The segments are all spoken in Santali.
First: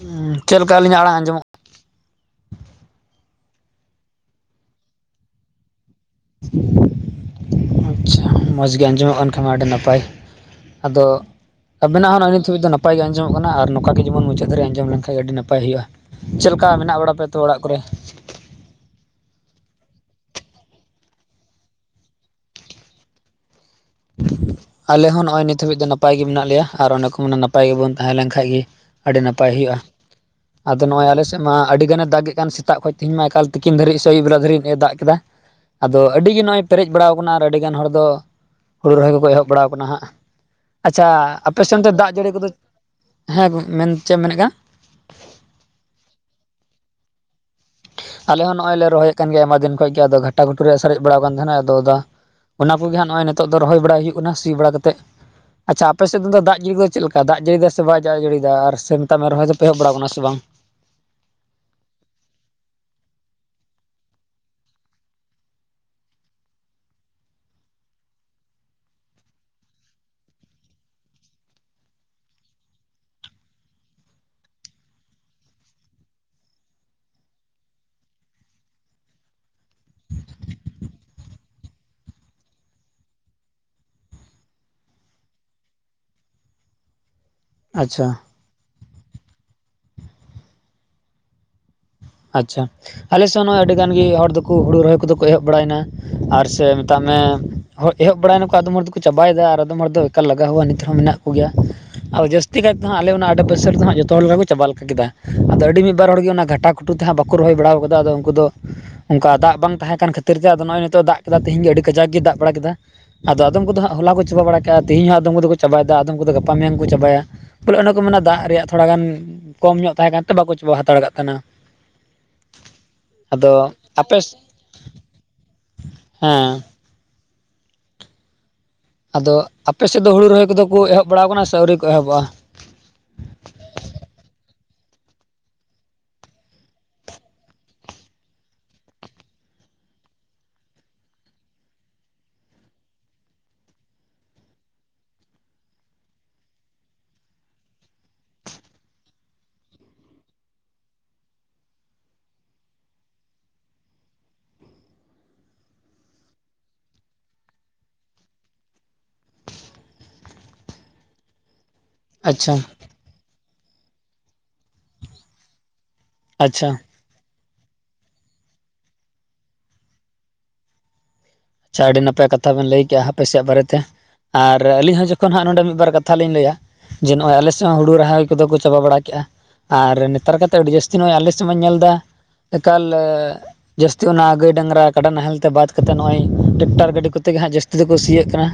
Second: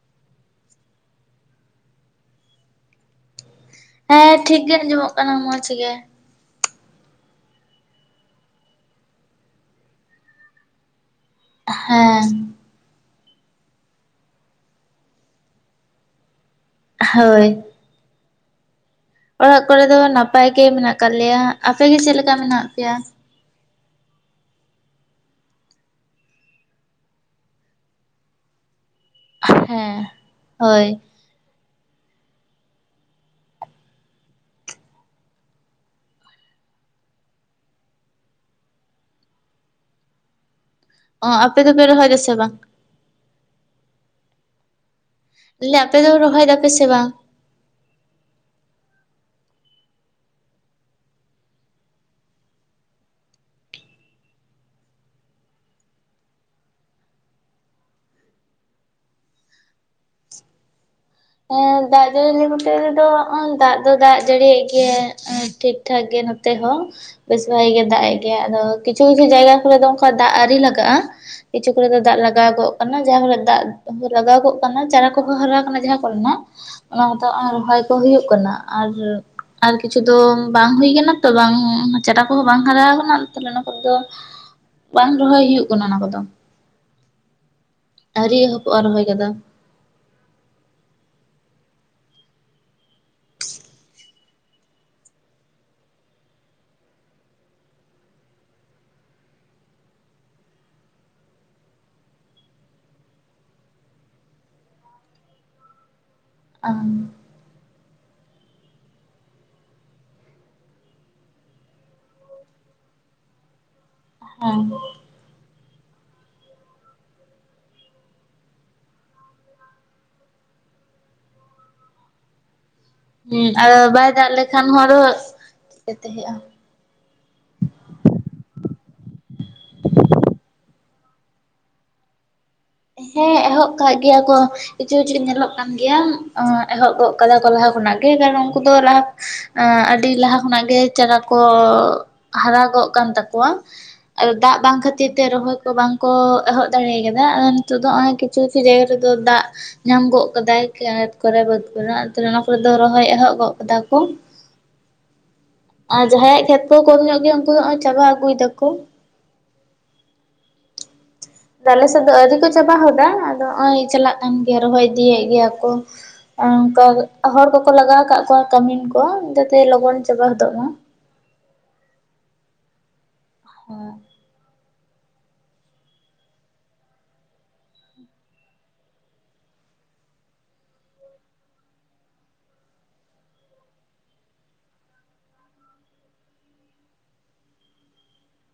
ᱦᱮᱸ ᱪᱮᱜ ᱞᱮᱠᱟ ᱟᱹᱞᱤᱧᱟᱜ ᱟᱲᱟᱝ ᱟᱸᱡᱚᱢᱚᱜ ᱦᱮᱸ ᱴᱷᱤᱠ ᱜᱮ ᱟᱸᱡᱚᱢᱚᱜ ᱠᱟᱱᱟ ᱢᱚᱸᱡᱽ ᱜᱮ᱾ [inaudible] ᱟᱪᱪᱷᱟ ᱢᱚᱸᱡᱽᱜᱤ ᱟᱸᱡᱚᱢᱚᱜ ᱠᱟᱱ ᱠᱷᱟᱱ ᱟᱹᱰᱤ ᱱᱟᱯᱟᱭ ᱟᱫᱚ ᱟᱵᱮᱱᱟᱜ ᱦᱚᱸ ᱦᱮᱸ ᱱᱚᱜ ᱱᱤᱛ ᱫᱷᱟᱹᱵᱤᱡ ᱫᱚ ᱱᱟᱯᱟᱭ ᱜᱮ ᱟᱸᱡᱚᱢᱚᱜ ᱠᱟᱱᱟ ᱟᱨ ᱱᱚᱝᱠᱟ ᱜᱮ ᱡᱮᱢᱚᱱ ᱢᱩᱪᱟᱹᱫ ᱫᱷᱟᱹᱨᱤ ᱟᱸᱡᱚᱢ ᱞᱮᱱᱠᱷᱟᱱ ᱟᱹᱰᱤ ᱱᱟᱯᱟᱭ ᱦᱩᱭᱩᱜᱼᱟ᱾ ᱪᱮᱫ ᱞᱮᱠᱟ ᱢᱮᱱᱟᱜ ᱵᱟᱲᱟ ᱯᱮᱭᱟ ᱛᱚ ᱦᱳᱭ ᱚᱲᱟᱜ ᱠᱚᱨᱮ? ᱚᱲᱟᱜ ᱠᱚᱨᱮ ᱫᱚ ᱱᱟᱯᱟᱭ ᱜᱮ ᱢᱮᱱᱟᱜ ᱠᱟᱜ ᱞᱮᱭᱟ᱾ ᱟᱯᱮᱜ ᱜᱮ ᱪᱮᱫ ᱞᱮᱠᱟ ᱢᱮᱱᱟᱜ ᱯᱮᱭᱟ? ᱟᱞᱮ ᱦᱚᱸ ᱱᱚᱜᱼᱚᱭ ᱱᱤᱛ ᱦᱟᱹᱵᱤᱜ ᱫᱚ ᱱᱟᱯᱟᱭ ᱜᱮ ᱢᱮᱱᱟᱜ ᱞᱮᱭᱟ ᱟᱨ ᱚᱱᱮ ᱠᱚ ᱢᱮᱱᱟ ᱱᱟᱯᱟᱭ ᱜᱮᱵᱚᱱ ᱛᱟᱦᱮᱸᱞᱮᱱ ᱠᱷᱟᱭ ᱜᱮ ᱟᱹᱰᱤ ᱱᱟᱯᱟᱭ ᱦᱩᱭᱩᱜᱼᱟ᱾ ᱦᱮᱸ ᱟᱫᱚ ᱦᱳᱭ ᱱᱚᱜ- ᱚᱭ ᱟᱞᱮ ᱥᱮᱜ ᱢᱟ ᱟᱹᱰᱤ ᱜᱟᱱᱮ ᱫᱟᱜᱮ ᱠᱟᱱ ᱥᱮᱛᱟᱜ ᱠᱷᱚᱱ ᱛᱤᱦᱤᱧ ᱢᱟ ᱮᱠᱟᱞ ᱛᱤᱠᱤᱱ ᱫᱷᱟᱹᱨᱤᱡ ᱥᱮ ᱟᱹᱭᱩᱵ ᱵᱮᱲᱟ ᱫᱷᱵᱤᱡ ᱮ ᱫᱟᱜᱽ ᱠᱮᱫᱟ᱾ ᱟᱫᱚ ᱟᱹᱰᱤᱜᱮ ᱱᱚᱜᱼᱚᱭ ᱯᱮᱨᱮᱡ ᱵᱟᱲᱟᱣ ᱠᱟᱱᱟ ᱟᱨ ᱟᱹᱰᱤᱜᱟᱱ ᱦᱚᱲ ᱫᱚ ᱠᱚ ᱦᱩᱲᱩ ᱨᱚᱦᱚᱭ ᱠᱚᱠᱚ ᱮᱦᱚᱵ ᱵᱟᱲᱟᱣ ᱠᱟᱱᱟ ᱦᱟᱸᱜ, ᱟᱪᱪᱷᱟ ᱚ ᱟᱯᱮ ᱥᱮᱱ ᱫᱚᱯᱮ ᱫᱚ ᱨᱚᱦᱚᱭ ᱫᱟᱜᱽ ᱡᱟᱹᱲᱤ ᱫᱟᱥᱮ ᱠᱚᱫᱚ ᱵᱟᱝ ᱦᱮᱸ ᱢᱮᱱ ᱪᱮᱜ ᱮᱢ ᱢᱮᱱᱮᱜ ᱠᱟᱱ? ᱛᱟᱞᱮ ᱟᱯᱮ ᱫᱚ ᱨᱚᱦᱚᱭ ᱫᱟᱯᱮ ᱥᱮ ᱵᱟᱝ? ᱟᱞᱮ ᱦᱚᱸ ᱱᱚᱜᱼᱚᱭ ᱞᱮ ᱨᱚᱦᱚᱭᱮᱜ ᱠᱟᱱ ᱜᱮᱭᱟ ᱟᱭᱢᱟ ᱫᱤᱱ ᱠᱷᱚᱭ ᱜᱮ ᱟᱫᱚ ᱜᱷᱟᱴᱟ ᱜᱷᱩᱴᱩ ᱨᱮ ᱥᱟᱨᱮᱡ ᱵᱟᱲᱟᱣ ᱠᱟᱱ ᱛᱟᱦᱮᱸᱱᱟ ᱟᱫᱚ ᱫᱟ ᱚᱱᱟ ᱠᱚᱜᱮ ᱦᱟᱸᱜ ᱱᱚᱜᱼᱚᱭ ᱱᱤᱛᱚᱜ ᱫᱚ ᱨᱚᱦᱚᱭ ᱵᱟᱲᱟᱭ ᱦᱩᱭᱩᱜ ᱠᱟᱱᱟ ᱥᱤ ᱵᱟᱲᱟ ᱠᱟᱛᱮᱜ᱾ ᱟᱪᱪᱷᱟ ᱟᱯᱮ ᱥᱮᱜ ᱫᱚ ᱫᱟᱜᱽ ᱡᱟᱹᱲᱤ ᱫᱚ ᱪᱮᱫ ᱞᱮᱠᱟ ᱫᱟᱜᱽ ᱡᱟᱹᱲᱤᱭᱫᱟᱭ ᱥᱮ ᱵᱟᱭ ᱫᱟᱜᱽ ᱡᱟᱹᱲᱤᱭᱫᱟ ᱟᱨ ᱥᱮ ᱢᱮᱛᱟᱜ ᱢᱮ ᱨᱚᱦᱚᱭ ᱫᱚᱯᱮ ᱮᱦᱚᱵ ᱵᱟᱲᱟᱣ ᱠᱟᱱᱟ ᱥᱮ ᱵᱟᱝ? ᱮᱸ ᱫᱟᱜᱽ ᱡᱟᱹᱲᱤ ᱱᱚᱛᱮ ᱨᱮᱫᱚ ᱚᱸ ᱫᱟᱜᱽ ᱫᱚ ᱫᱟᱜᱽ ᱡᱟᱹᱲᱤᱭᱮᱫ ᱜᱮᱭᱟᱭ ᱟᱸ ᱴᱷᱤᱠ ᱴᱷᱟᱠ ᱜᱮ ᱱᱚᱛᱮ ᱦᱚᱸ᱾ ᱵᱮᱥ ᱵᱷᱟᱜᱤ ᱜᱮ ᱫᱟᱜᱽ ᱮᱜ ᱜᱮᱭᱟᱭ ᱟᱫᱚ ᱠᱤᱪᱷᱩ ᱠᱤᱪᱷᱩ ᱡᱟᱭᱜᱟ ᱠᱚᱨᱮ ᱫᱚ ᱚᱱᱠᱟ ᱫᱟᱜᱽ ᱟᱣᱨᱤ ᱞᱟᱜᱟᱜᱼᱟ᱾ ᱠᱤᱪᱷᱩ ᱠᱚᱨᱮ ᱫᱚ ᱫᱟᱜᱽ ᱞᱟᱜᱟᱣ ᱜᱚᱜ ᱠᱟᱱᱟ ᱡᱟᱦᱟᱸ ᱠᱚᱨᱮᱫ ᱫᱟᱜᱽ ᱞᱟᱜᱟᱣ ᱜᱚᱜ ᱠᱟᱱᱟ ᱪᱟᱨᱟ ᱠᱚᱦᱚᱸ ᱦᱟᱨᱟ ᱠᱟᱱᱟ ᱡᱟᱦᱟᱸ ᱠᱚᱨᱮᱱᱟᱜ ᱚᱱᱟ ᱠᱚᱫᱚ ᱟᱨ ᱨᱚᱦᱚᱭ ᱠᱚ ᱦᱩᱭᱩᱜ ᱠᱟᱱᱟ᱾ ᱟᱨ ᱟᱨ ᱠᱤᱪᱷᱩ ᱫᱚ ᱵᱟᱝ ᱦᱩᱭ ᱠᱟᱱᱟ ᱛᱚ ᱵᱟᱝ ᱪᱟᱨᱟ ᱠᱚᱦᱚᱸ ᱵᱟᱝ ᱦᱟᱨᱟ ᱠᱟᱱᱟ ᱛᱟᱦᱞᱮ ᱚᱱᱟ ᱠᱚ ᱫᱚ, ᱵᱟᱝ ᱨᱚᱦᱚᱭ ᱦᱩᱭᱩᱜ ᱠᱟᱱᱟ ᱚᱱᱟ ᱠᱚᱫᱚ᱾ ᱟᱪᱪᱷᱟ᱾ ᱟᱹᱣᱨᱤ ᱮᱦᱚᱯᱚᱜ-ᱟ ᱨᱚᱦᱚᱭ ᱠᱚᱫᱚ᱾ ᱟᱪᱪᱷᱟ, ᱟᱞᱮ ᱥᱮᱜ ᱱᱚᱸᱜᱼᱚᱭ ᱟᱹᱰᱤ ᱜᱟᱱ ᱜᱮ ᱦᱚᱲ ᱫᱚᱠᱚ ᱦᱩᱲᱩ ᱨᱚᱦᱚᱭ ᱠᱚᱫᱚ ᱠᱚ ᱮᱦᱚᱵ ᱵᱟᱲᱟᱭᱱᱟ᱾ ᱟᱨ ᱥᱮ ᱢᱮᱛᱟᱜ ᱢᱮ ᱮᱦᱚᱵ ᱵᱟᱲᱟᱭᱱᱟᱠᱚ ᱟᱫᱚᱢ ᱦᱚᱲ ᱫᱚᱠᱚ ᱪᱟᱵᱟᱭᱮᱫᱟ ᱟᱨ ᱟᱫᱚᱢ ᱦᱚᱲ ᱫᱚ ᱮᱠᱟᱞ ᱞᱟᱜᱟᱣ ᱦᱚᱸᱣᱟ ᱱᱤᱛᱦᱚᱸ ᱢᱮᱱᱟᱜ ᱠᱩ ᱜᱮᱭᱟ᱾ ᱟᱫᱚ ᱡᱟᱹᱥᱛᱤ ᱠᱟᱭᱛᱮ ᱦᱟᱸᱜ ᱟᱞᱮ ᱚᱱᱟ ᱟᱰᱮ ᱯᱟᱥᱮ ᱨᱮ ᱦᱟᱸᱜ ᱡᱷᱚᱛᱚ ᱦᱚᱲ ᱞᱮᱠᱟ ᱠᱚ ᱪᱟᱵᱟ ᱞᱮᱠᱟ ᱠᱮᱫᱟ ᱟᱫᱚ ᱟᱹᱰᱤ ᱢᱤᱜ ᱵᱟᱨ ᱦᱚᱲ ᱜᱮ ᱚᱱᱟ ᱜᱷᱟᱴ ᱦᱮᱸ ᱠᱷᱩᱴᱩ ᱛᱮ ᱦᱟᱸᱜ ᱵᱟᱠᱚ ᱨᱚᱦᱚᱭ ᱵᱟᱲᱟᱣ ᱠᱟᱫᱟ ᱟᱫᱚ ᱩᱱᱠᱩ ᱫᱚ ᱚᱝᱠᱟ ᱫᱟᱜᱽ ᱵᱟᱝ ᱛᱟᱦᱮᱸ ᱠᱟᱱ ᱚᱝᱠᱟ ᱠᱷᱟᱹᱛᱤᱨ ᱛᱮ ᱟᱫᱚ ᱱᱚᱜᱼᱚᱭ ᱱᱤᱛᱚᱜ ᱫᱟᱜᱽ ᱠᱮᱫᱟ ᱛᱮᱦᱤᱧ ᱜᱮ ᱟᱹᱰᱤ ᱠᱟᱡᱟᱠ ᱜᱮ ᱫᱟᱜᱽ ᱵᱟᱲᱟ ᱠᱮᱫᱟ᱾ ᱟᱫᱚ ᱟᱫᱚᱢᱫᱚ ᱦᱟᱸᱜ ᱦᱚᱞᱟ ᱠᱚ ᱪᱟᱵᱟ ᱵᱟᱲᱟ ᱠᱮᱜᱼᱟ ᱛᱮᱦᱤᱧ ᱦᱚᱸ ᱟᱫᱚᱢ ᱠᱚᱫᱚ ᱠᱚ ᱪᱟᱵᱟᱭᱫᱟ ᱟᱫᱚᱢ ᱠᱚ ᱫᱚ ᱜᱟᱯᱟ ᱢᱮᱭᱟᱝ ᱠᱚ ᱪᱟᱵᱟᱭᱟ ᱵᱚᱞᱮ ᱚᱱᱟ ᱠᱚ ᱢᱮᱱᱟ ᱫᱟᱜᱽ ᱨᱮᱭᱟᱜ ᱛᱷᱚᱲᱟ ᱜᱟᱱ ᱠᱚᱢ ᱧᱚᱜ ᱛᱟᱦᱮᱸ ᱠᱟᱱᱛᱮ ᱵᱟᱠᱚ ᱪᱟᱵᱟ ᱦᱟᱛᱟᱲ ᱠᱟᱜ ᱛᱟᱦᱮᱸᱱᱟ᱾ ᱦᱮᱸ ᱟᱨ ᱵᱟᱭ ᱟᱯᱮ ᱫᱟᱜᱽ ᱞᱮᱠᱷᱟᱱ ᱦᱚᱸ ᱟᱨᱚ ᱪᱤᱠᱟᱹᱛᱮ ᱦᱳᱭᱳᱜᱼᱟ᱾ ᱦᱮᱸ ᱟᱫᱚ ᱟᱯᱮ ᱥᱮᱫ ᱫᱚ ᱦᱩᱲᱩ ᱨᱚᱦᱚᱭ ᱠᱚᱫᱚ ᱠᱚ ᱮᱦᱚᱵ ᱵᱟᱲᱟᱣ ᱠᱟᱱᱟ ᱥᱮ ᱟᱹᱣᱨᱤ ᱠᱚ ᱮᱦᱚᱵᱼᱟ? ᱦᱮᱸ ᱮᱦᱚᱵ ᱠᱟᱜ ᱜᱮᱭᱟ ᱠᱚ᱾ ᱠᱤᱪᱷᱩ ᱠᱤᱪᱷᱩ ᱧᱮᱞᱚᱜ ᱠᱟᱱ ᱜᱮᱭᱟ ᱚᱸ ᱮᱦᱚᱵ ᱜᱚᱫ ᱠᱟᱫᱟ ᱠᱚ ᱞᱟᱦᱟ ᱠᱷᱚᱱᱟᱜ ᱜᱮ ᱠᱟᱨᱚᱱ ᱩᱱᱠᱩ ᱫᱚ ᱞᱟᱦᱟ ᱮᱸ ᱟᱹᱰᱤ ᱞᱟᱦᱟ ᱠᱷᱚᱱᱟᱜ ᱜᱮ ᱪᱟᱨᱟ ᱠᱚ ᱦᱟᱨᱟᱜᱚᱜ ᱠᱟᱱ ᱛᱟᱠᱚᱣᱟ᱾ ᱟᱫᱚ ᱫᱟᱜᱽ ᱵᱟᱝ ᱠᱷᱟᱹᱛᱤᱨ ᱛᱮ ᱨᱚᱦᱚᱭ ᱠᱚ ᱵᱟᱝ ᱠᱚ ᱮᱦᱚᱵ ᱫᱟᱲᱮᱭ ᱠᱟᱫᱟ᱾ ᱱᱤᱛᱚᱜ ᱫᱚ ᱦᱚᱸᱜᱼᱚᱭ ᱠᱤᱪᱷᱩ ᱠᱤᱪᱷᱩ ᱡᱟᱭᱜᱟ ᱨᱮᱫᱚ ᱫᱟᱜᱽ ᱧᱟᱢ ᱜᱚᱜ ᱠᱟᱫᱟᱭ ᱠᱷᱮᱛ ᱠᱚᱨᱮ ᱵᱟᱹᱫᱽ ᱠᱚᱨᱮ ᱟᱫᱚ ᱚᱱᱟ ᱠᱚᱨᱮ ᱫᱚ ᱨᱚᱦᱚᱭ ᱮᱦᱚᱵ ᱜᱚᱜ ᱠᱟᱫᱟ ᱠᱚ᱾ [inaudible] ᱟᱨ ᱡᱟᱦᱟᱸᱭᱟᱜ ᱠᱷᱮᱛ ᱠᱚ ᱠᱚᱢ ᱧᱚᱜ ᱜᱮᱭᱟ ᱩᱱᱠᱩ ᱫᱚ ᱦᱚᱸᱜᱼᱚᱭ ᱪᱟᱵᱟ ᱟᱹᱜᱩᱭ ᱫᱟᱠᱚ᱾ ᱟᱞᱮ ᱥᱮᱫ ᱫᱚ ᱟᱹᱣᱨᱤ ᱠᱚ ᱟᱪᱪᱷᱟ ᱪᱟᱵᱟ ᱦᱚᱫᱟ ᱟᱫᱚ ᱱᱚᱜᱼᱚᱭ ᱪᱟᱞᱟᱜ ᱠᱟᱱ ᱜᱮᱭᱟ ᱨᱚᱦᱚᱭ ᱤᱫᱤᱭᱮᱫ ᱜᱮᱭᱟ ᱠᱚ᱾ ᱟᱪᱪᱷᱟ ᱚᱱᱠᱟ ᱦᱚᱲ ᱠᱚᱠᱚ ᱞᱟᱜᱟᱣ ᱟᱠᱟᱫ ᱠᱚᱣᱟ ᱠᱟᱹᱢᱤᱱ ᱠᱚ ᱡᱟᱛᱮ ᱞᱚᱜᱚᱱ ᱪᱟᱵᱟ ᱦᱚᱫᱚᱜ ᱢᱟ᱾ ᱟᱪᱪᱷᱟ ᱟᱹᱰᱤ ᱱᱟᱯᱟᱭ ᱠᱟᱛᱷᱟ ᱵᱮᱱ ᱞᱟᱹᱭ ᱠᱮᱫᱼᱟ ᱟᱯᱮᱥᱮᱫ ᱵᱟᱨᱮᱛᱮ᱾ ᱟᱨ ᱟᱹᱞᱤᱧ ᱦᱚᱸ ᱡᱚᱠᱷᱚᱱ ᱦᱟᱸᱜ ᱱᱚᱰᱮ ᱢᱤᱫ ᱵᱟᱨ ᱠᱟᱛᱷᱟ ᱞᱤᱧ ᱞᱟᱹᱭᱟ᱾ ᱡᱮ ᱱᱚᱜᱼᱚᱭ ᱟᱞᱮ ᱥᱮᱫ ᱦᱚᱸ ᱦᱩᱲᱩ ᱨᱚᱦᱚᱭ ᱠᱚᱫᱚ ᱠᱚ ᱪᱟᱵᱟ ᱵᱟᱲᱟ ᱠᱮᱜᱼᱟ᱾ ᱟᱨ ᱱᱮᱛᱟᱨ ᱠᱟᱛᱮᱜ ᱟᱹᱰᱤ ᱡᱟᱹᱥᱛᱤ ᱱᱚᱜᱼᱚᱭ ᱟᱞᱮ ᱥᱮᱫ ᱢᱟᱧ ᱧᱮᱞ ᱮᱫᱟ᱾ ᱮᱠᱟᱞ ᱡᱟᱹᱥᱛᱤ ᱚᱱᱟ ᱜᱟᱹᱭ ᱰᱟᱝᱨᱟ ᱠᱟᱰᱟ ᱱᱟᱦᱮᱞ ᱛᱮ ᱵᱟᱫ ᱠᱟᱛᱮ ᱱᱚᱜᱼᱚᱭ ᱴᱮᱠᱴᱟᱨ ᱜᱟᱹᱰᱤ ᱠᱚᱛᱮᱜᱮ ᱦᱟᱸᱜ ᱡᱟᱹᱥᱛᱤ ᱫᱚᱠᱚ ᱥᱤᱭᱮᱜ ᱠᱟᱱᱟ᱾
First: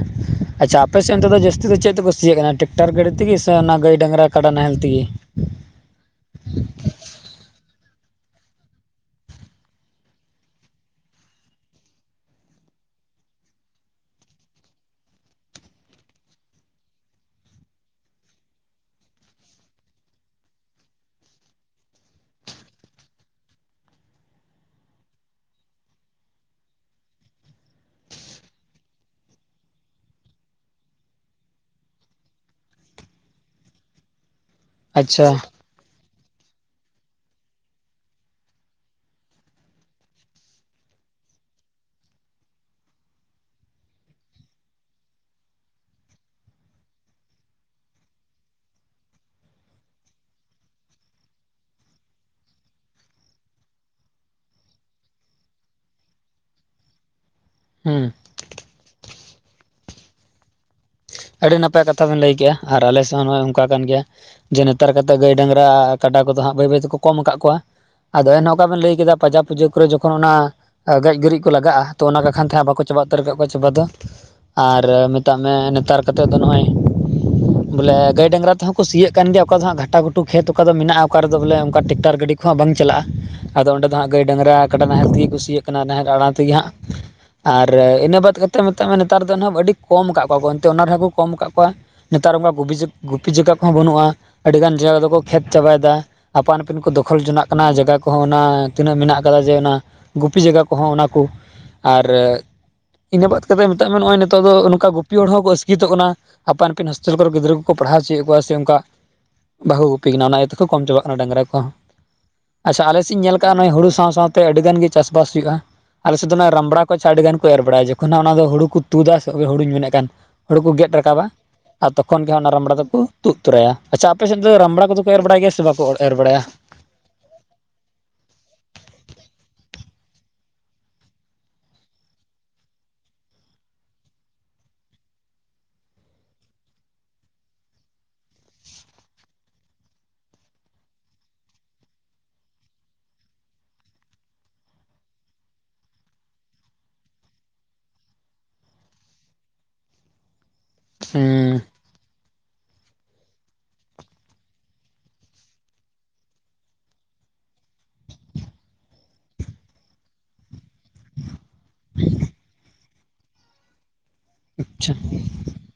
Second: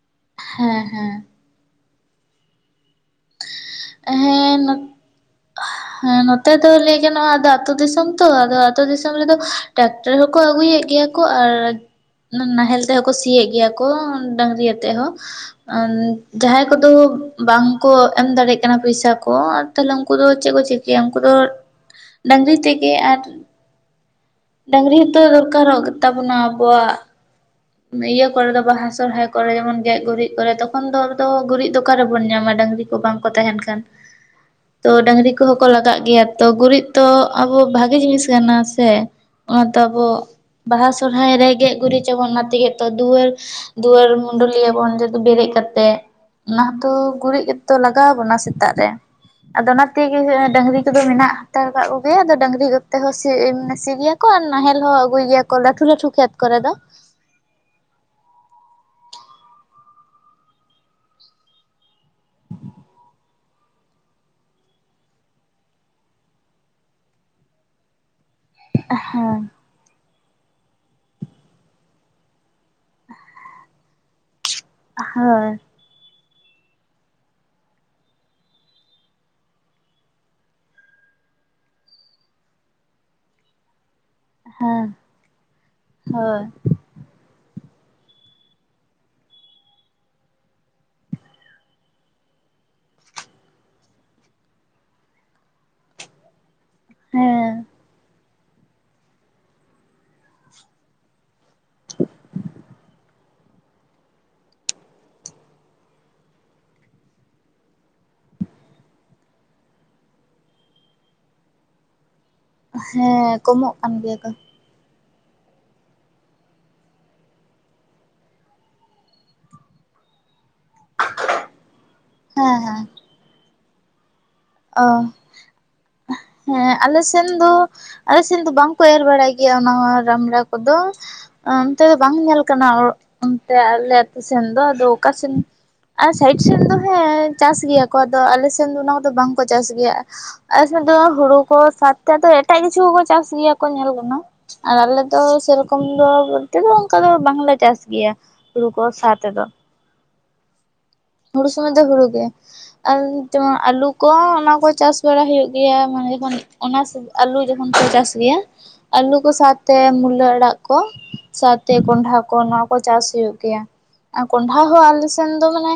ᱟᱪᱪᱷᱟ ᱦᱮᱸ ᱦᱮᱸ ᱟᱯᱮᱥᱮᱫ ᱚᱱᱛᱮ ᱫᱚ ᱡᱟᱹᱥᱛᱤ ᱫᱚ ᱪᱮᱫ ᱛᱮᱠᱚ ᱥᱤᱭᱮᱜ ᱠᱟᱱᱟ? ᱴᱨᱟᱠᱴᱟᱨ ᱜᱟᱹᱰᱤ ᱛᱤᱜᱤ ᱥᱮ ᱚᱱᱟ ᱜᱟᱹᱭ ᱰᱟᱝᱨᱟ ᱠᱟᱰᱟ ᱦᱮᱸ ᱱᱟᱦᱮᱞ ᱛᱤᱜᱤ? ᱦᱮᱸ ᱱᱚᱛᱮ ᱫᱚ ᱞᱟᱹᱭ ᱜᱟᱱᱚᱜᱼᱟ ᱟᱫᱚ ᱟᱹᱛᱳ ᱫᱤᱥᱚᱢ ᱛᱚ ᱟᱫᱚ ᱟᱹᱛᱳ ᱫᱤᱥᱚᱢ ᱨᱮᱫᱚ ᱴᱟᱠ ᱴᱟᱨ ᱦᱚᱸ ᱠᱚ ᱟᱹᱜᱩᱭᱮᱫ ᱜᱮᱭᱟ ᱠᱚ ᱟᱨ ᱚᱱᱟ ᱱᱟᱦᱮᱞ ᱛᱮᱦᱚᱸ ᱠᱚ ᱥᱤᱭᱮᱫ ᱜᱮᱭᱟ ᱠᱚ ᱰᱟᱝᱨᱤ ᱟᱛᱮᱜ ᱦᱚᱸ᱾ ᱡᱟᱦᱟᱸᱭ ᱠᱚᱫᱚ ᱵᱟᱝ ᱠᱚ ᱮᱢ ᱫᱟᱲᱮᱭᱟᱜ ᱠᱟᱱᱟ ᱯᱚᱭᱥᱟ ᱠᱚ ᱛᱟᱦᱞᱮ ᱩᱱᱠᱩ ᱫᱚ ᱪᱮᱫ ᱠᱚ ᱪᱤᱠᱟᱹᱭᱟ ᱩᱱᱠᱩ ᱫᱚ ᱰᱟᱹᱝᱨᱤ ᱛᱮᱜᱮ ᱟᱨ ᱰᱟᱹᱝᱨᱤ ᱦᱚᱸᱛᱚ ᱫᱚᱨᱠᱟᱨᱚᱜ ᱜᱮ ᱛᱟᱵᱚᱱᱟ ᱟᱵᱚᱣᱟᱜ ᱤᱭᱟᱹ ᱠᱚᱨᱮ ᱫᱚ ᱵᱟᱦᱟ ᱥᱚᱨᱦᱟᱭ ᱠᱚᱨᱮ ᱡᱮᱢᱚᱱ ᱜᱮᱡ ᱜᱩᱨᱤᱡ ᱠᱚᱨᱮ ᱛᱚᱠᱷᱚᱱ ᱫᱚ ᱟᱵᱚ ᱫᱚ ᱜᱩᱨᱤᱡ ᱫᱚ ᱚᱠᱟ ᱨᱮᱵᱚᱱ ᱧᱟᱢᱟ ᱰᱟᱹᱝᱨᱤ ᱵᱟᱝ ᱠᱚ ᱛᱟᱦᱮᱱ ᱠᱷᱟᱱ᱾ [inaudible] ᱛᱚ ᱰᱟᱝᱨᱤ ᱠᱚ ᱦᱚᱸ ᱠᱚ ᱞᱟᱜᱟᱜ ᱜᱮᱭᱟ ᱛᱚ ᱜᱩᱨᱤᱡ ᱛᱚ ᱟᱵᱚ ᱵᱷᱟᱜᱮ ᱡᱤᱱᱤᱥ ᱠᱟᱱᱟ ᱥᱮ ᱚᱱᱟ ᱫᱚ ᱟᱵᱚ ᱵᱟᱦᱟ ᱥᱚᱨᱦᱟᱭ ᱨᱮ ᱜᱮᱡ ᱜᱩᱨᱤᱡ ᱪᱟᱵᱚᱱ ᱚᱱᱟ ᱛᱮᱜᱮ ᱛᱚ ᱫᱩᱣᱟᱹᱨ ᱫᱩᱣᱟᱹᱨ ᱢᱩᱰᱩᱞᱤᱭᱟᱹ ᱵᱚᱱ ᱡᱩᱫᱤ ᱵᱮᱨᱮᱜ ᱠᱟᱛᱮᱜ᱾ ᱚᱱᱟ ᱦᱚᱛᱚ ᱜᱩᱨᱤᱡ ᱜᱮᱛᱚ ᱞᱟᱜᱟᱣ ᱵᱚᱱᱟ ᱥᱮᱛᱟᱜ ᱨᱮ᱾ ᱟᱫᱚ ᱚᱱᱟ ᱛᱮᱜᱮ ᱰᱟᱝᱨᱤ ᱠᱚᱫᱚ ᱢᱮᱱᱟᱜ ᱦᱟᱛᱟᱲ ᱠᱟᱜ ᱠᱚᱜᱮᱭᱟ ᱟᱫᱚ ᱰᱟᱹᱝᱨᱤ ᱠᱚᱛᱮ ᱦᱚᱸ ᱥᱤ ᱢᱟᱱᱮ ᱥᱤ ᱜᱮᱭᱟ᱾ ᱠᱚ ᱱᱟᱦᱮᱞ ᱦᱚᱸ ᱟᱹᱜᱩᱭ ᱜᱮᱭᱟ ᱠᱚ ᱞᱟᱹᱴᱩ ᱞᱟᱹᱴᱩ ᱠᱷᱮᱛ ᱠᱚᱨᱮ ᱫᱚ᱾ ᱩᱸ᱾ ᱟᱹᱰᱤ ᱱᱟᱯᱟᱭ ᱠᱟᱛᱷᱟ ᱵᱤᱱ ᱞᱟᱹᱭ ᱠᱮᱫᱮᱜᱼᱟ ᱟᱨ ᱟᱞᱮ ᱥᱮᱫ ᱦᱚᱸ ᱱᱚᱜᱚᱭ ᱚᱝᱠᱟ ᱠᱟᱱ ᱜᱮᱭᱟ᱾ ᱡᱮ ᱱᱮᱛᱟᱨ ᱠᱟᱛᱮᱜ ᱜᱟᱹᱭ ᱰᱟᱝᱨᱟ ᱠᱟᱰᱟ ᱠᱚᱫᱚ ᱦᱟᱜ ᱵᱟᱹᱭ ᱵᱟᱹᱭ ᱛᱮᱠᱚ ᱠᱚᱢ ᱟᱠᱟᱜ ᱠᱚᱣᱟ ᱟᱫᱚ ᱮᱱ ᱚᱠᱟ ᱵᱮᱱ ᱞᱟᱹᱭ ᱠᱮᱫᱟ ᱯᱟᱡᱟ ᱯᱩᱡᱟᱹ ᱠᱚᱨᱮ ᱡᱚᱠᱷᱚᱱ ᱚᱱᱟ ᱜᱮᱡ ᱜᱩᱨᱤᱡ ᱠᱚ ᱞᱟᱜᱟᱜᱼᱟ ᱛᱚ ᱚᱱᱟ ᱵᱟᱠᱷᱟᱱ ᱛᱮ ᱦᱟᱸ ᱵᱟᱠᱚ ᱪᱟᱵᱟ ᱩᱛᱟᱹᱨ ᱠᱟᱜ ᱠᱚᱣᱟ ᱪᱟᱵᱟ ᱫᱚ᱾ ᱟᱨ ᱢᱮᱛᱟᱜ ᱦᱳᱭ ᱢᱮ ᱱᱮᱛᱟᱨ ᱠᱟᱛᱮᱫ ᱫᱚ ᱱᱚᱜᱼᱚᱭ ᱵᱚᱞᱮ ᱜᱟᱹᱭ ᱰᱟᱝᱨᱟ ᱛᱮᱚᱸ ᱥᱤᱭᱮᱹᱜ ᱠᱟᱱ ᱜᱮᱭᱟ ᱚᱠᱟ ᱫᱚ ᱦᱟᱸᱜ ᱜᱷᱟᱴᱟ ᱜᱷᱩᱴᱩ ᱠᱷᱮᱛ ᱚᱠᱟ ᱫᱚ ᱢᱮᱱᱟᱜᱼᱟ ᱚᱠᱟ ᱨᱮᱫᱚ ᱵᱚᱞᱮ ᱚᱱᱠᱟ ᱴᱮᱠᱴᱟᱨ ᱜᱟᱰᱤ ᱠᱚ ᱦᱟᱜ ᱵᱟᱝ ᱪᱟᱞᱟᱜᱼᱟ ᱟᱫᱚ ᱚᱸᱰᱮ ᱫᱚ ᱦᱟᱸᱜ ᱜᱟᱹᱭ ᱰᱟᱝᱨᱟ ᱠᱟᱰᱟ ᱦᱮᱸ ᱱᱟᱦᱮᱞ ᱛᱮᱜᱮ ᱠᱩ ᱥᱤᱭᱟᱜ ᱠᱟᱱᱟ ᱱᱟᱦᱮᱞ ᱟᱲᱟ ᱦᱳᱭ ᱛᱮᱜᱮ ᱦᱟᱸᱜ᱾ ᱟᱨ ᱤᱱᱟᱹ ᱵᱟᱫ ᱠᱟᱛᱮᱫ ᱢᱮᱛᱟᱜ ᱢᱮ ᱱᱮᱛᱟᱨ ᱫᱚ ᱱᱟᱜ ᱟᱹᱰᱤ ᱠᱚᱢ ᱠᱟᱜ ᱠᱚᱣᱟ ᱠᱚ᱾ ᱛᱚ ᱚᱱᱟ ᱨᱮᱦᱚᱸ ᱠᱚ ᱠᱚᱢ ᱟᱠᱟᱜ ᱠᱚᱣᱟ᱾ ᱱᱮᱛᱟᱨ ᱚᱠᱟ ᱜᱚᱯᱤ ᱜᱩᱯᱤ ᱡᱟᱜ ᱟᱜ ᱠᱚᱦᱚᱸ ᱵᱟᱹᱱᱩᱜᱼᱟ ᱟᱹᱰᱤ ᱜᱟᱱ ᱡᱟᱜᱟ ᱫᱚᱠᱚ ᱠᱷᱮᱛ ᱪᱟᱵᱟᱭ ᱫᱟ ᱟᱯᱟᱱ ᱥᱯᱤᱱ ᱠᱚ ᱫᱚᱠᱷᱚᱞ ᱡᱚᱱᱟᱜ ᱦᱮᱸ ᱠᱟᱱᱟ ᱡᱟᱜᱟ ᱠᱚᱦᱚᱸ᱾ ᱚᱱᱟ ᱛᱤᱱᱟᱹᱜ ᱢᱮᱱᱟᱜ ᱟᱠᱟᱫᱟ ᱡᱮ ᱚᱱᱟ ᱜᱩᱯᱤ ᱡᱟᱜᱟ ᱠᱚᱦᱚᱸ ᱚᱱᱟ ᱠᱚ ᱟᱨ ᱤᱱᱟᱹ ᱵᱟᱫ ᱠᱟᱛᱮ ᱢᱮᱛᱟᱜ ᱱᱚᱜ ᱚᱭ ᱱᱤᱛᱚᱜ ᱫᱚ ᱱᱚᱝᱠᱟ ᱜᱩᱯᱤ ᱦᱚᱲ ᱦᱚᱸ ᱟᱥᱠᱤᱛᱚᱜ ᱠᱟᱱᱟ ᱟᱯᱟᱱ ᱟᱹᱯᱤᱱ ᱦᱳᱥᱴᱮᱞ ᱠᱚᱨᱮ ᱜᱤᱫᱽᱨᱟᱹ ᱠᱚᱠᱚ ᱯᱟᱲᱦᱟᱣ ᱚᱪᱚ ᱠᱚᱣᱟ ᱥᱮ ᱚᱱᱠᱟ᱾ ᱵᱟᱠᱚ ᱜᱩᱯᱤ ᱠᱟᱱᱟ ᱚᱱᱟ ᱤᱭᱟᱹ ᱛᱮᱠᱚ ᱠᱚᱢ ᱪᱟᱵᱟᱜ ᱠᱟᱱᱟ ᱰᱟᱝᱨᱟ ᱠᱚᱸ᱾ ᱟᱪᱪᱷᱟ ᱟᱞᱮᱥᱮᱫ ᱤᱧ ᱧᱮᱞ ᱦᱮᱸ ᱟᱠᱟᱜᱼᱟ ᱠᱚᱢᱚᱜ ᱦᱩᱲᱩ ᱠᱟᱱ ᱥᱟᱶ ᱜᱮᱭᱟ ᱠᱚ ᱥᱟᱶᱛᱮ ᱟᱹᱰᱤ ᱜᱟᱱ ᱜᱮ ᱪᱟᱥ ᱵᱟᱥ ᱦᱩᱭᱩᱜᱼᱟ᱾ ᱟᱞᱮᱥᱮᱫ ᱫᱚ ᱚᱱᱟ ᱨᱟᱢᱵᱽᱲᱟ ᱠᱚᱪ ᱟᱹᱰᱤ ᱜᱟᱱ ᱠᱚ ᱮᱨ ᱵᱟᱲᱟᱭᱟ ᱡᱚᱠᱷᱚᱱ ᱱᱟᱜ ᱚᱱᱟ ᱫᱚ ᱦᱩᱲᱩ ᱠᱚ ᱛᱩᱫᱟ ᱥᱮ ᱦᱩᱲᱩᱧ ᱢᱮᱱᱮᱫ ᱠᱟᱱ ᱦᱳᱲᱳ ᱠᱚ ᱜᱮᱫ ᱨᱟᱠᱟᱵᱟ ᱟ ᱛᱚᱠᱷᱚᱱ ᱜᱮ ᱚᱱᱟ ᱦᱮᱸ ᱨᱟᱢᱲᱟ ᱦᱮᱸ ᱫᱚᱠᱚ ᱛᱩᱫ [unintelligible] ᱟᱪᱪᱷᱟ ᱟᱯᱮ ᱥᱮᱫ ᱫᱚ ᱨᱟᱢᱵᱲᱟ ᱠᱚᱫᱚ ᱚ ᱠᱚ ᱮᱨ ᱵᱟᱲᱟᱭ ᱜᱮᱭᱟ ᱥᱮ ᱵᱟᱠᱚ ᱮᱨ ᱵᱟᱲᱟᱭᱟ? ᱦᱮᱸ ᱟᱞᱮ ᱥᱮᱱ ᱫᱚ ᱟᱞᱮ ᱥᱮᱱ ᱫᱚ ᱵᱟᱝᱠᱚ ᱮᱨ ᱵᱟᱲᱟᱭ ᱜᱮᱭᱟ ᱚᱱᱟ ᱨᱟᱢᱲᱟ ᱠᱚᱫᱚ᱾ ᱚᱱᱛᱮ ᱫᱚ ᱵᱟᱝ ᱧᱮᱞ ᱠᱟᱱᱟ ᱚᱱᱛᱮ ᱟᱞᱮ ᱟᱹᱛᱩ ᱥᱮᱱ ᱫᱚ ᱟᱫᱚ ᱚᱠᱟ ᱥᱮᱱ ᱟᱨ ᱥᱟᱭᱤᱰ ᱥᱮᱱ ᱫᱚ ᱦᱮᱸ ᱪᱟᱥ ᱜᱮᱭᱟ ᱠᱚ ᱟᱫᱚ ᱟᱞᱮ ᱥᱮᱱ ᱫᱚ ᱚᱱᱟ ᱠᱚᱫᱚ ᱵᱟᱝᱠᱚ ᱪᱟᱥ ᱜᱮᱭᱟ᱾ ᱟᱞᱮ ᱥᱮᱫ ᱫᱚ ᱦᱩᱲᱩ ᱠᱚ ᱥᱟᱛ ᱠᱟᱛᱮ ᱮᱴᱟᱜ ᱠᱤᱪᱷᱩ ᱠᱚᱠᱚ ᱪᱟᱥ ᱜᱮᱭᱟ ᱠᱚ ᱧᱮᱞ ᱠᱟᱱᱟ᱾ ᱟᱨ ᱟᱞᱮ ᱫᱚ ᱥᱮᱨᱚᱠᱚᱢ ᱫᱚ ᱵᱚᱞᱛᱮ ᱫᱚ ᱚᱱᱠᱟ ᱫᱚ ᱵᱟᱝᱞᱮ ᱪᱟᱥ ᱜᱮᱭᱟ᱾ ᱦᱩᱲᱩ ᱠᱚ ᱥᱟᱶ ᱛᱮᱫᱚ᱾ ᱦᱩᱲᱩ ᱦᱩᱸ ᱥᱚᱢᱚᱭ ᱫᱚ ᱦᱩᱲᱩ ᱜᱮ᱾ ᱟᱨ ᱡᱮᱢᱚᱱ ᱟᱞᱩ ᱠᱚ ᱚᱱᱟ ᱠᱚ ᱪᱟᱥ ᱵᱟᱲᱟ ᱦᱩᱭᱩᱜ ᱜᱮᱭᱟ [unintelligible] ᱚᱱᱟ ᱟᱞᱩ ᱡᱚᱠᱷᱚᱱ ᱠᱚ ᱪᱟᱥ ᱜᱮᱭᱟ ᱟᱞᱩ ᱠᱚ ᱥᱟᱶᱛᱮ ᱢᱩᱞᱟᱹ ᱟᱲᱟᱜ ᱠᱚ᱾ ᱥᱟᱣᱛᱮ ᱠᱚᱸᱰᱷᱟ ᱠᱚ ᱱᱚᱣᱟ ᱠᱚ ᱪᱟᱥ ᱦᱩᱭᱩᱜ ᱜᱮᱭᱟ ᱟᱨ ᱠᱚᱸᱰᱷᱟ ᱦᱚᱸ ᱟᱪᱪᱷᱟ ᱟᱞᱮ ᱥᱮᱱ ᱫᱚ ᱢᱟᱱᱮ